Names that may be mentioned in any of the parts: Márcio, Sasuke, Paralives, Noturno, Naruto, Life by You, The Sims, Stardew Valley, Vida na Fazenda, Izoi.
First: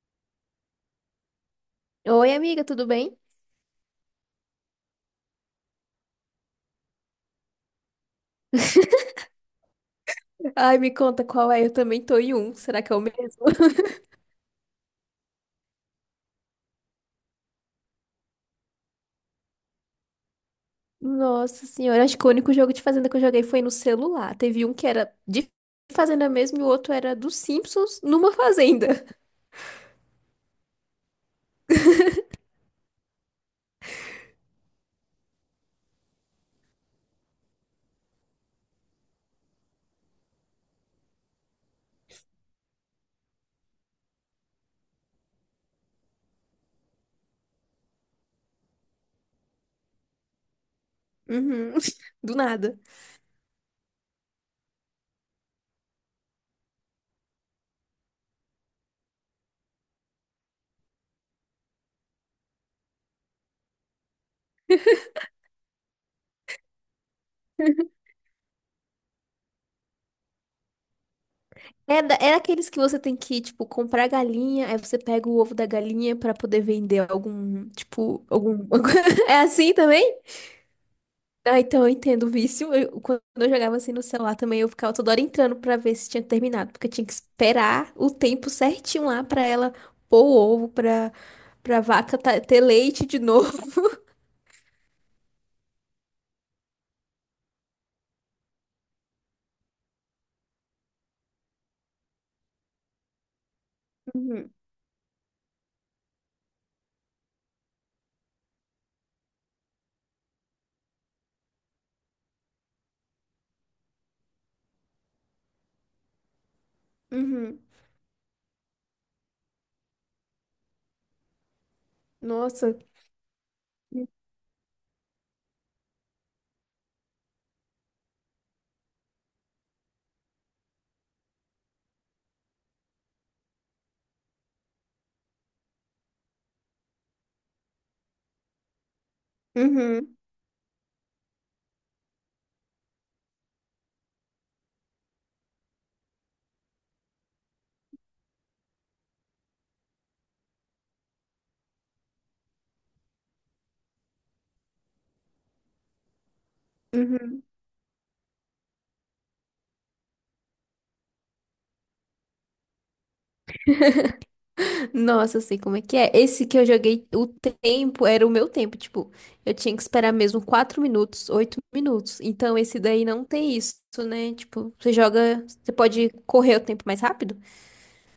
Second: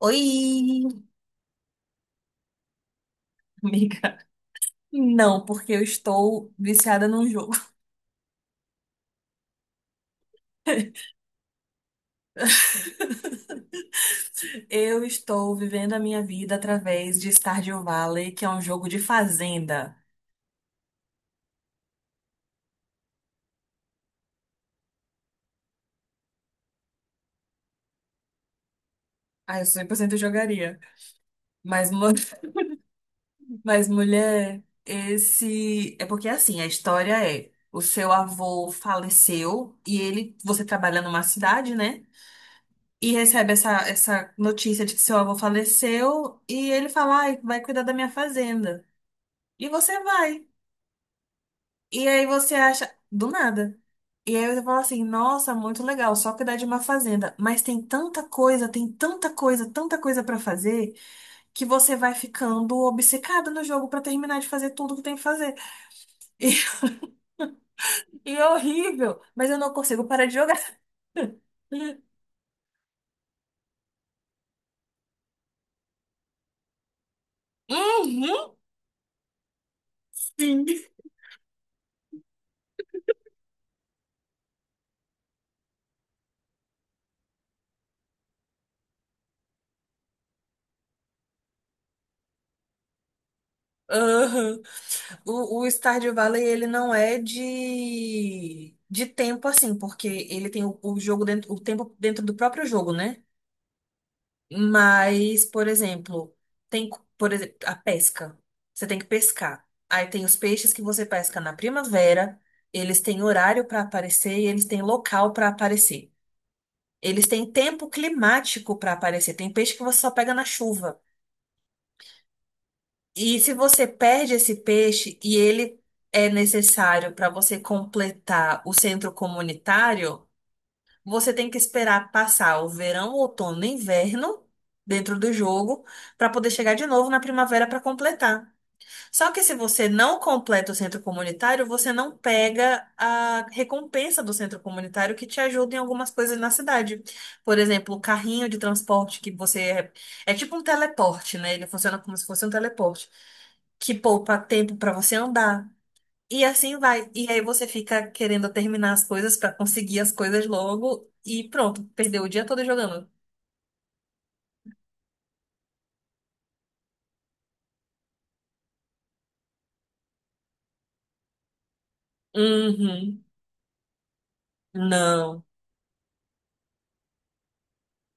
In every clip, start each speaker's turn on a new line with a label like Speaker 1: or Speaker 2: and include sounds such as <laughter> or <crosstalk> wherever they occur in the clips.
Speaker 1: Oi,
Speaker 2: Oi, amiga, tudo bem?
Speaker 1: amiga. Não, porque eu estou viciada num jogo.
Speaker 2: <laughs> Ai, me
Speaker 1: <laughs>
Speaker 2: conta qual é. Eu também tô em um. Será que é o mesmo? <laughs>
Speaker 1: Eu estou vivendo a minha vida através de Stardew Valley, que é um jogo de fazenda.
Speaker 2: Nossa senhora, acho que o único jogo de fazenda que eu joguei foi no celular. Teve um que era de fazenda mesmo e o outro era dos Simpsons numa fazenda. <laughs>
Speaker 1: Ah, eu 100% jogaria. Mas, mu- <laughs> mas, mulher, esse. É porque assim, a história é: o seu avô faleceu e ele. Você trabalha numa cidade, né? E recebe essa notícia de que seu avô faleceu e ele fala, ai, vai cuidar da minha fazenda. E você vai.
Speaker 2: Uhum.
Speaker 1: E
Speaker 2: <laughs>
Speaker 1: aí
Speaker 2: Do
Speaker 1: você
Speaker 2: nada.
Speaker 1: acha, do nada. E aí você fala assim, nossa, muito legal, só cuidar de uma fazenda. Mas tem tanta coisa pra fazer, que você vai ficando obcecado no jogo pra terminar de fazer tudo que tem que fazer. <laughs> E é horrível, mas eu não consigo parar de jogar. <laughs>
Speaker 2: É, aqueles que você tem que, tipo, comprar galinha, aí você pega o ovo da galinha pra poder vender algum, tipo,
Speaker 1: Uhum,
Speaker 2: algum. <laughs> É assim também?
Speaker 1: sim.
Speaker 2: Ah, então eu entendo o vício. Quando eu jogava assim no celular também, eu ficava toda hora entrando pra ver se tinha terminado, porque eu tinha que esperar o tempo certinho lá pra ela pôr o ovo, pra, pra vaca ter leite de <laughs> novo.
Speaker 1: Aham. O Stardew Valley, ele não é de tempo assim, porque ele tem o jogo dentro, o tempo dentro do próprio jogo, né?
Speaker 2: Uhum,
Speaker 1: Mas, por exemplo, por exemplo, a pesca. Você tem que pescar. Aí tem os peixes que você pesca na primavera, eles têm horário para aparecer e eles têm local para aparecer. Eles têm
Speaker 2: uhum.
Speaker 1: tempo climático para aparecer. Tem peixe que você só pega na chuva.
Speaker 2: Nossa.
Speaker 1: E se você perde esse peixe e ele é necessário para você completar o centro comunitário, você tem que esperar passar o verão, outono e inverno dentro do jogo para poder chegar de novo na primavera para completar. Só que se você
Speaker 2: Uhum,
Speaker 1: não completa o centro comunitário, você não pega a recompensa do centro comunitário que te ajuda em algumas coisas na cidade. Por exemplo, o carrinho de transporte que você é, é tipo um teleporte, né? Ele funciona como se fosse um teleporte, que poupa tempo para você andar. E assim vai. E aí
Speaker 2: uhum.
Speaker 1: você fica querendo terminar as coisas pra conseguir as coisas logo e pronto, perdeu o dia todo jogando.
Speaker 2: Nossa, eu sei como é que é. Esse que eu joguei, o tempo era o meu tempo. Tipo, eu tinha que esperar mesmo 4 minutos, 8 minutos. Então, esse daí
Speaker 1: Uhum.
Speaker 2: não tem isso, né? Tipo, você
Speaker 1: Não.
Speaker 2: joga, você pode correr o tempo mais rápido.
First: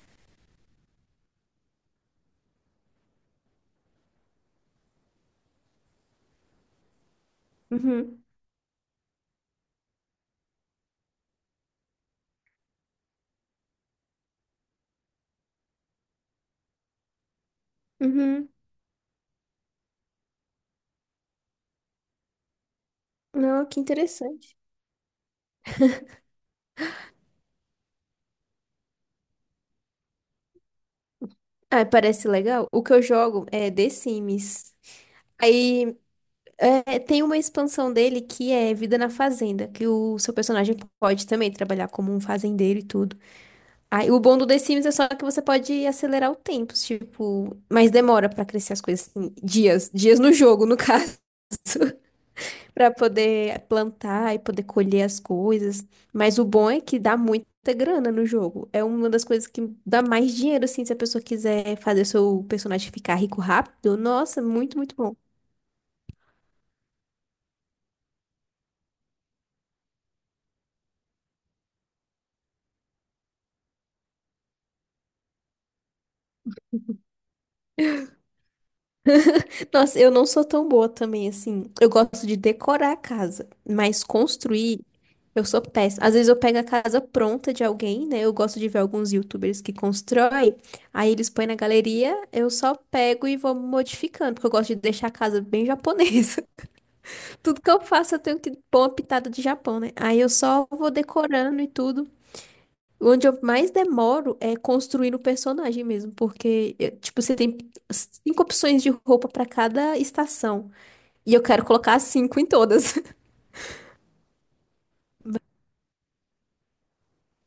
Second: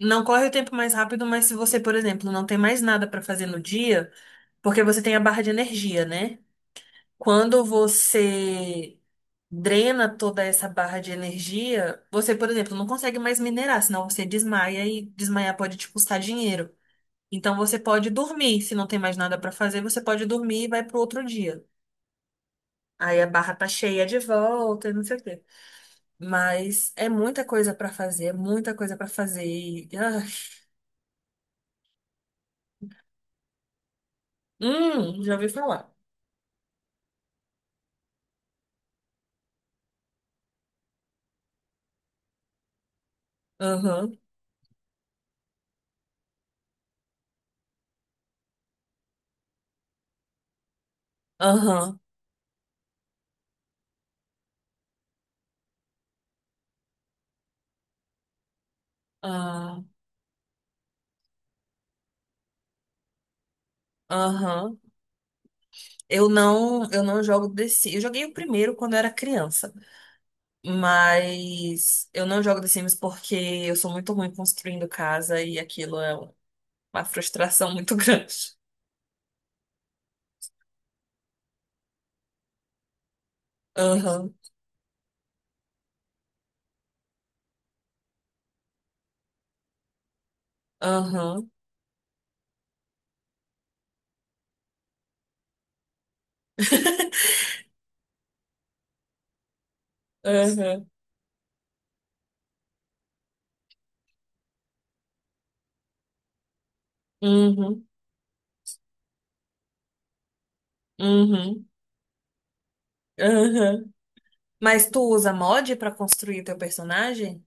Speaker 1: Não corre o tempo mais rápido, mas se você, por exemplo, não tem mais nada pra fazer no dia, porque você tem a barra de energia, né? Quando
Speaker 2: Uhum.
Speaker 1: você drena toda essa barra de energia, você, por exemplo, não consegue mais minerar, senão você desmaia e desmaiar pode te custar dinheiro. Então você pode
Speaker 2: Uhum.
Speaker 1: dormir, se não tem mais nada pra fazer, você pode dormir e vai pro outro dia. Aí a barra
Speaker 2: Não,
Speaker 1: tá
Speaker 2: que
Speaker 1: cheia de
Speaker 2: interessante.
Speaker 1: volta e não sei o quê. Mas é muita coisa pra fazer, muita coisa pra fazer.
Speaker 2: Ah, parece legal. O que eu jogo é The Sims.
Speaker 1: Já ouvi falar.
Speaker 2: Aí é, tem uma expansão dele que é Vida na Fazenda, que o seu personagem pode também trabalhar como um fazendeiro e tudo. Aí
Speaker 1: Aham,
Speaker 2: o bom do The Sims é só que você pode acelerar o tempo, tipo, mas demora pra crescer as coisas, assim, dias, dias no jogo, no <laughs> caso.
Speaker 1: aham,
Speaker 2: Para poder plantar e poder colher as coisas. Mas o bom é que dá muita grana no jogo. É uma das coisas que
Speaker 1: ah,
Speaker 2: dá mais dinheiro, assim, se a pessoa quiser fazer seu personagem ficar rico rápido. Nossa, muito,
Speaker 1: aham.
Speaker 2: muito bom.
Speaker 1: Eu não jogo The Sims. Eu joguei o primeiro quando eu era criança, mas eu não jogo The Sims porque eu sou muito ruim construindo casa e aquilo é uma frustração muito <laughs> grande.
Speaker 2: Nossa, eu não sou tão boa também, assim. Eu gosto de decorar a casa, mas
Speaker 1: Aham,
Speaker 2: construir. Eu sou péssima. Às vezes eu pego a casa pronta de alguém, né? Eu gosto de ver alguns YouTubers que constroem. Aí eles põem
Speaker 1: aham,
Speaker 2: na galeria, eu só pego e vou modificando, porque eu gosto de deixar a casa bem <laughs> japonesa.
Speaker 1: <laughs>
Speaker 2: Tudo que eu faço eu tenho que pôr uma pitada de Japão, né? Aí eu só
Speaker 1: aham,
Speaker 2: vou decorando e tudo. Onde eu mais demoro é construindo o personagem mesmo, porque, tipo, você tem
Speaker 1: uhum,
Speaker 2: cinco opções de roupa pra cada estação. E eu quero
Speaker 1: uhum,
Speaker 2: colocar cinco em todas. <laughs>
Speaker 1: aham. Mas tu usa mod pra construir teu personagem?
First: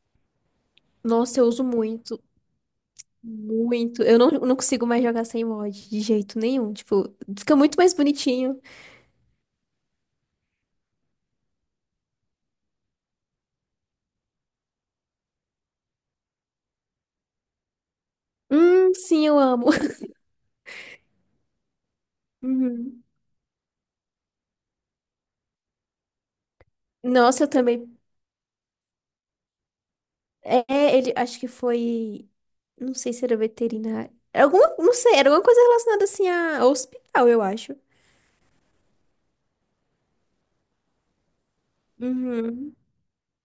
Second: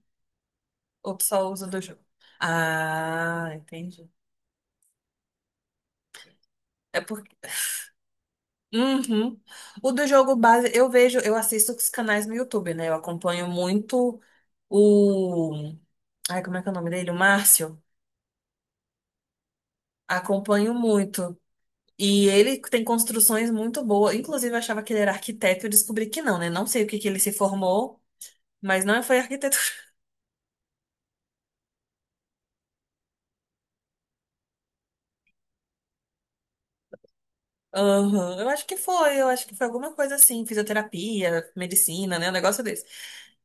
Speaker 1: Ou tu
Speaker 2: Nossa, eu
Speaker 1: só
Speaker 2: uso
Speaker 1: usa do jogo?
Speaker 2: muito,
Speaker 1: Ah,
Speaker 2: muito.
Speaker 1: entendi.
Speaker 2: Eu não, não consigo mais jogar sem mod, de jeito nenhum.
Speaker 1: É
Speaker 2: Tipo,
Speaker 1: porque.
Speaker 2: fica muito mais bonitinho.
Speaker 1: Uhum. O do jogo base, eu vejo, eu assisto os canais no YouTube, né? Eu acompanho muito o. Ai, como é que é o nome dele? O Márcio.
Speaker 2: Sim, eu amo. <laughs>
Speaker 1: Acompanho muito. E ele tem
Speaker 2: Uhum.
Speaker 1: construções muito boas. Inclusive, eu achava que ele era arquiteto e descobri que não, né? Não sei o que que ele se
Speaker 2: Nossa, eu também.
Speaker 1: formou, mas não foi arquitetura.
Speaker 2: É, ele acho que foi. Não sei se era veterinário. Era alguma, não sei, era alguma coisa relacionada assim a ao hospital, eu
Speaker 1: <laughs>
Speaker 2: acho.
Speaker 1: Aham, eu acho que foi alguma coisa assim, fisioterapia, medicina, né? Um negócio.
Speaker 2: Uhum,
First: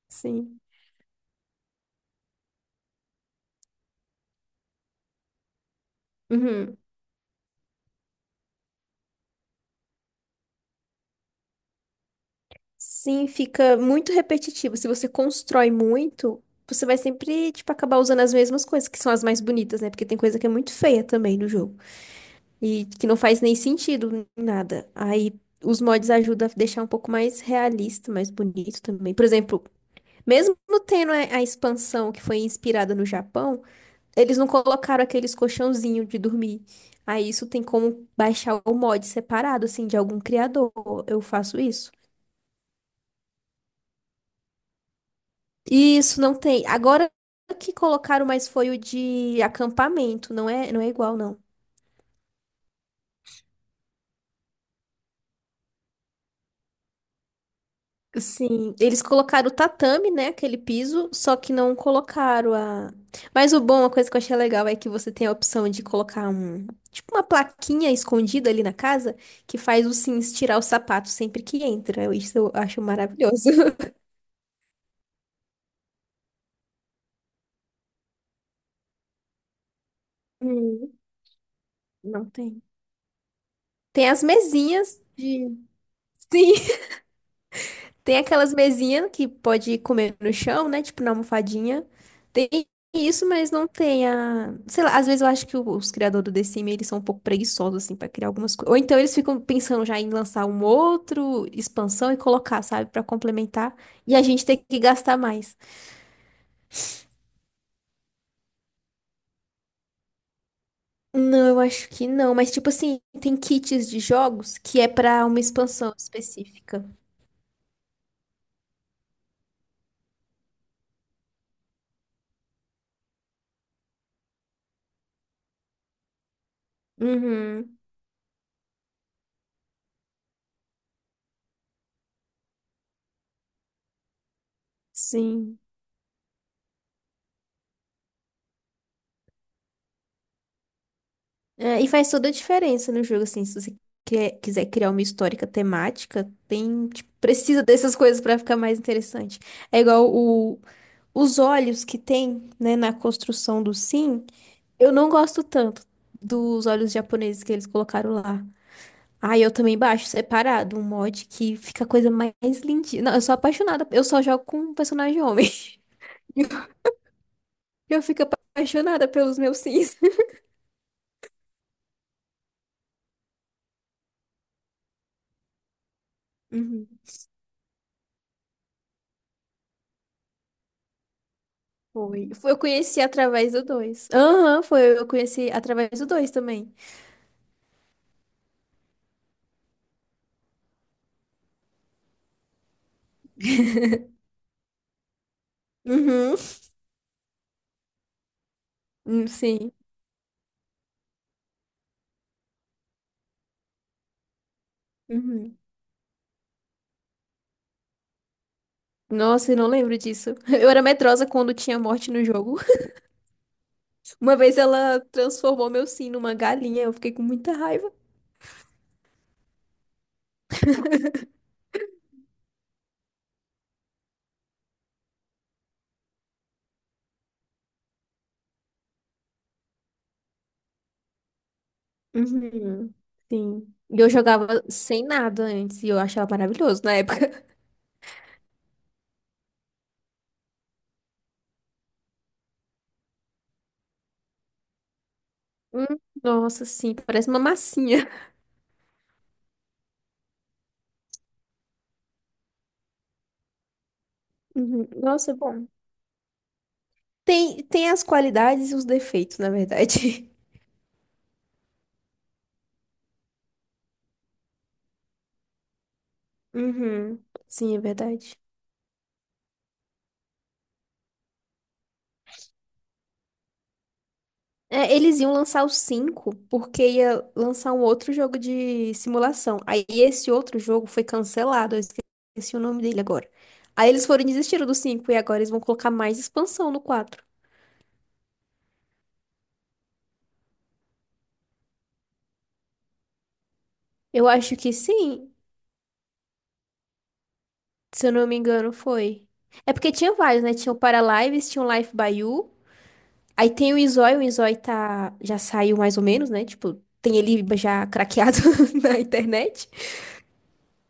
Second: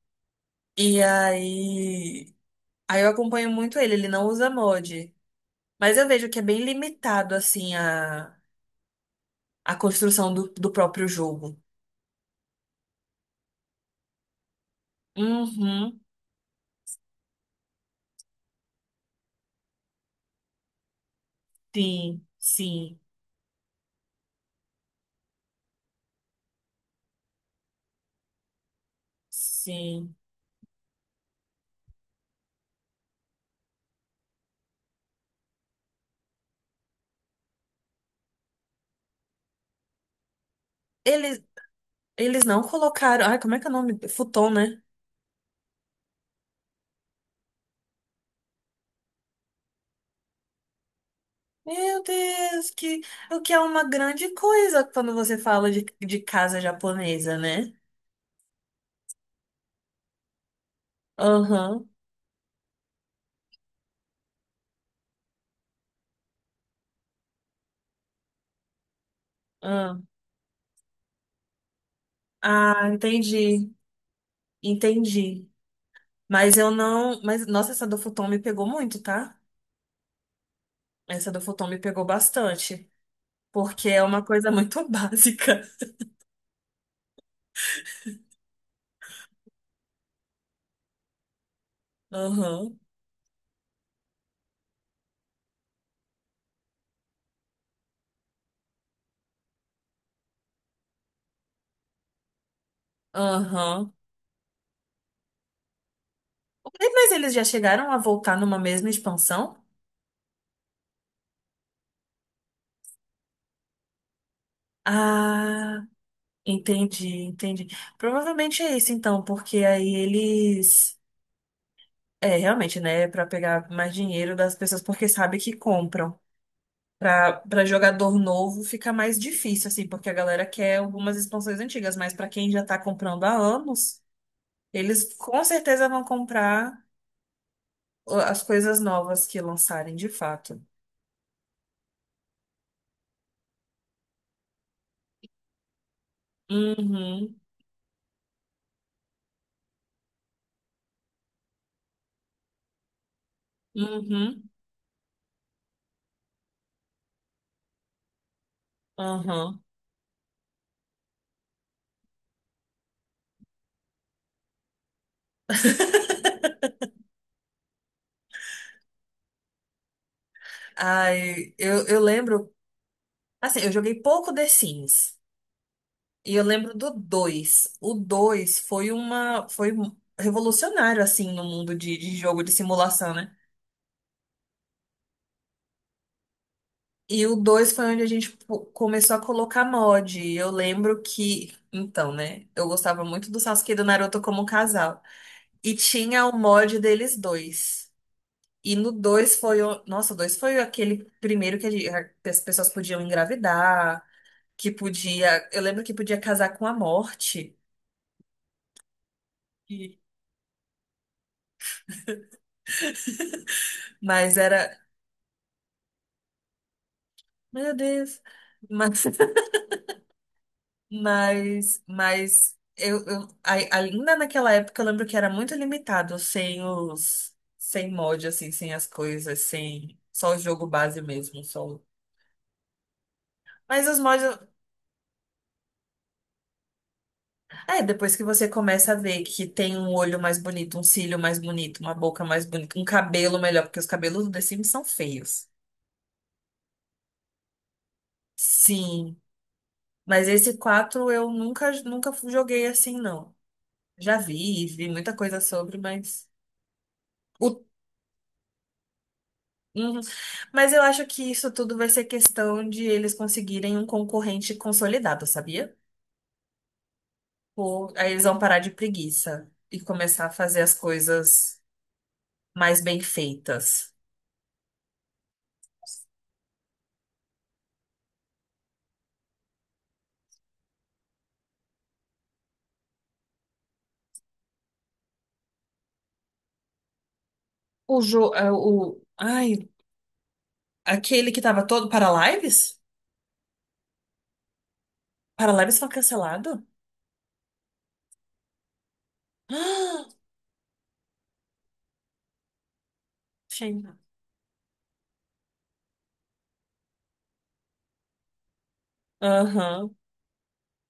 Speaker 2: sim.
Speaker 1: E aí, eu acompanho muito ele, ele não usa mod. Mas eu vejo que é bem
Speaker 2: Uhum.
Speaker 1: limitado, assim, a construção do próprio jogo.
Speaker 2: Sim, fica muito repetitivo. Se você constrói
Speaker 1: Uhum,
Speaker 2: muito, você vai sempre, tipo, acabar usando as mesmas coisas, que são as mais bonitas, né? Porque tem coisa que é muito feia também no jogo.
Speaker 1: sim,
Speaker 2: E
Speaker 1: sim,
Speaker 2: que não faz nem sentido em nada. Aí os mods ajudam a deixar um pouco mais realista, mais bonito também. Por exemplo,
Speaker 1: sim.
Speaker 2: mesmo tendo a expansão que foi inspirada no Japão. Eles não colocaram aqueles colchãozinhos de dormir. Aí isso tem como baixar o mod separado, assim, de algum criador. Eu
Speaker 1: Eles,
Speaker 2: faço isso.
Speaker 1: eles não colocaram. Ai, como é que é o nome? Futon, né?
Speaker 2: E isso não tem. Agora que colocaram, mas foi o de acampamento. Não é, não é igual, não.
Speaker 1: Meu Deus, que, o que é uma grande coisa quando você fala de casa japonesa, né?
Speaker 2: Sim, eles colocaram o tatame, né? Aquele piso, só que não
Speaker 1: Aham,
Speaker 2: colocaram a. Mas o bom, uma coisa que eu achei legal é que você tem a opção de colocar um. Tipo uma plaquinha escondida ali na casa que faz o
Speaker 1: aham.
Speaker 2: Sims tirar o sapato sempre que entra. Isso eu acho
Speaker 1: Ah,
Speaker 2: maravilhoso.
Speaker 1: entendi,
Speaker 2: <laughs>
Speaker 1: entendi. Mas eu não. Mas, nossa, essa do futon me pegou muito, tá?
Speaker 2: Hum,
Speaker 1: Essa do futon me pegou
Speaker 2: não tem.
Speaker 1: bastante, porque é
Speaker 2: Tem
Speaker 1: uma
Speaker 2: as
Speaker 1: coisa muito <laughs>
Speaker 2: mesinhas de.
Speaker 1: básica.
Speaker 2: Sim. <laughs> Tem aquelas mesinhas que pode comer no chão, né? Tipo na almofadinha. Tem
Speaker 1: Aham,
Speaker 2: isso, mas não tem a. Sei lá, às vezes eu acho que os criadores do The Sims, eles são um pouco preguiçosos, assim, pra criar algumas coisas. Ou então eles ficam pensando já em lançar um outro expansão e colocar, sabe? Pra complementar.
Speaker 1: aham.
Speaker 2: E a gente tem que gastar mais.
Speaker 1: Ué, mas eles já chegaram a voltar numa mesma expansão?
Speaker 2: Não, eu acho que não. Mas, tipo assim, tem kits de jogos que é pra uma
Speaker 1: Ah,
Speaker 2: expansão específica.
Speaker 1: entendi, entendi. Provavelmente é isso então, porque aí eles. É, realmente, né? Pra pegar mais dinheiro das pessoas, porque sabe que compram. Pra
Speaker 2: Uhum.
Speaker 1: jogador novo fica mais difícil, assim, porque a galera quer algumas expansões antigas, mas pra quem já tá comprando há anos, eles com
Speaker 2: Sim.
Speaker 1: certeza vão comprar as coisas novas que lançarem de fato.
Speaker 2: É, e faz toda a diferença no jogo, assim, se você quiser criar uma histórica temática, tem, tipo,
Speaker 1: Uhum,
Speaker 2: precisa dessas coisas pra ficar mais interessante. É igual o, os olhos que tem, né, na construção do Sim,
Speaker 1: uhum,
Speaker 2: eu não gosto tanto dos olhos japoneses que eles colocaram lá. Ah, eu
Speaker 1: uhum.
Speaker 2: também baixo separado, um mod que fica a coisa mais lindinha. Não, eu sou apaixonada, eu só jogo com personagem homem. <laughs> Eu fico apaixonada pelos meus Sims.
Speaker 1: Ai, eu lembro, assim, eu joguei pouco The Sims, e eu lembro do
Speaker 2: <laughs>
Speaker 1: 2. O 2 foi uma, revolucionário, assim, no mundo de
Speaker 2: Foi.
Speaker 1: jogo de
Speaker 2: Eu conheci
Speaker 1: simulação, né?
Speaker 2: através do 2. Aham, foi. Eu conheci através do dois também.
Speaker 1: E o 2 foi onde a gente começou a colocar mod, e eu lembro que, então, né, eu gostava muito do Sasuke e do Naruto como casal, e tinha o
Speaker 2: Uhum.
Speaker 1: mod deles dois. E no dois foi.
Speaker 2: Sim.
Speaker 1: O- Nossa, o 2 foi aquele primeiro que que as pessoas podiam engravidar, que podia.
Speaker 2: Uhum.
Speaker 1: Eu lembro que podia casar com a morte,
Speaker 2: Nossa, eu não
Speaker 1: e-
Speaker 2: lembro disso. <laughs> Eu era medrosa quando tinha morte no jogo. <laughs> Uma
Speaker 1: mas
Speaker 2: vez
Speaker 1: era.
Speaker 2: ela transformou meu Sim numa galinha. Eu fiquei com muita
Speaker 1: Meu
Speaker 2: raiva.
Speaker 1: Deus! Mas, <laughs> ainda naquela época eu lembro que era muito limitado, sem os. Sem mod, assim, sem as coisas, sem. Só o jogo base mesmo, só.
Speaker 2: Uhum. Sim.
Speaker 1: Mas os
Speaker 2: E eu
Speaker 1: mods.
Speaker 2: jogava sem nada antes e eu achava maravilhoso na época. <laughs>
Speaker 1: É, depois que você começa a ver que tem um olho mais bonito, um cílio mais bonito, uma boca mais bonita, um cabelo melhor, porque os cabelos do The Sims são feios.
Speaker 2: Hum, nossa, sim, parece uma massinha.
Speaker 1: Sim, mas esse 4 eu nunca joguei assim, não. Já vi,
Speaker 2: Uhum.
Speaker 1: vi muita
Speaker 2: Nossa,
Speaker 1: coisa
Speaker 2: bom.
Speaker 1: sobre, mas. o-
Speaker 2: Tem, tem as qualidades e os defeitos, na
Speaker 1: Uhum.
Speaker 2: verdade. <laughs>
Speaker 1: Mas eu acho que isso tudo vai ser questão de eles conseguirem um concorrente consolidado, sabia?
Speaker 2: Uhum. Sim, é
Speaker 1: Ou aí eles
Speaker 2: verdade.
Speaker 1: vão parar de preguiça e começar a fazer as coisas mais bem feitas.
Speaker 2: É, eles iam lançar o 5 porque ia lançar um outro jogo de simulação. Aí esse outro jogo foi cancelado, eu esqueci o nome dele agora. Aí eles foram e desistiram do 5 e agora eles vão colocar mais expansão no 4.
Speaker 1: O jogo. O, ai. Aquele que tava todo para lives?
Speaker 2: Eu acho que sim,
Speaker 1: Para lives foi cancelado?
Speaker 2: se eu não me engano, foi. É porque
Speaker 1: Ah,
Speaker 2: tinha vários, né? Tinha o Paralives, tinha o Life by You. Aí tem
Speaker 1: gente.
Speaker 2: O Izoi tá... já saiu mais ou menos, né? Tipo, tem ele já craqueado <laughs> na internet.
Speaker 1: Aham.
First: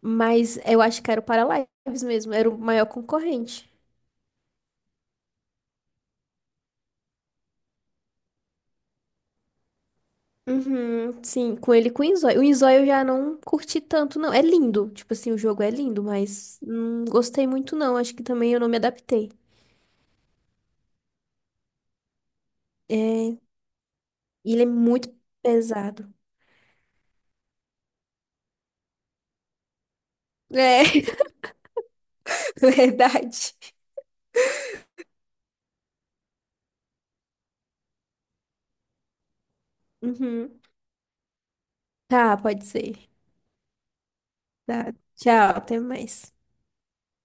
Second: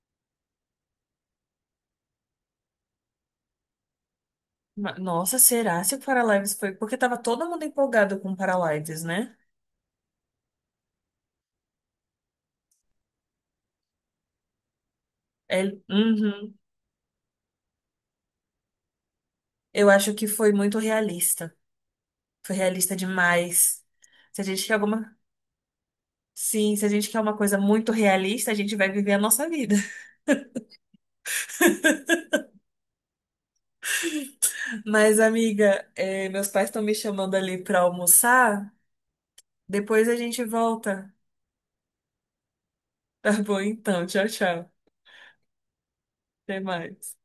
Speaker 2: Mas eu acho que era o Paralives mesmo, era o maior concorrente.
Speaker 1: Nossa, será se o para lives foi? Porque tava todo mundo empolgado com o para lives, né?
Speaker 2: Uhum, sim, com ele e com o Inzói. O Inzói eu já não curti tanto, não. É lindo, tipo assim, o
Speaker 1: É,
Speaker 2: jogo é lindo,
Speaker 1: uhum.
Speaker 2: mas não gostei muito, não. Acho que também eu não me adaptei.
Speaker 1: Eu acho que foi muito realista. Foi realista
Speaker 2: É,
Speaker 1: demais. Se a
Speaker 2: e ele é
Speaker 1: gente quer
Speaker 2: muito
Speaker 1: alguma.
Speaker 2: pesado.
Speaker 1: Sim, se a gente quer uma coisa muito realista, a gente vai viver a nossa vida.
Speaker 2: É, <laughs> verdade.
Speaker 1: <laughs> Mas, amiga, meus pais estão me chamando ali pra almoçar. Depois a gente
Speaker 2: Uhum.
Speaker 1: volta.
Speaker 2: Tá, pode ser.
Speaker 1: Tá bom, então. Tchau, tchau.
Speaker 2: Tá, tchau, até mais.
Speaker 1: Até mais.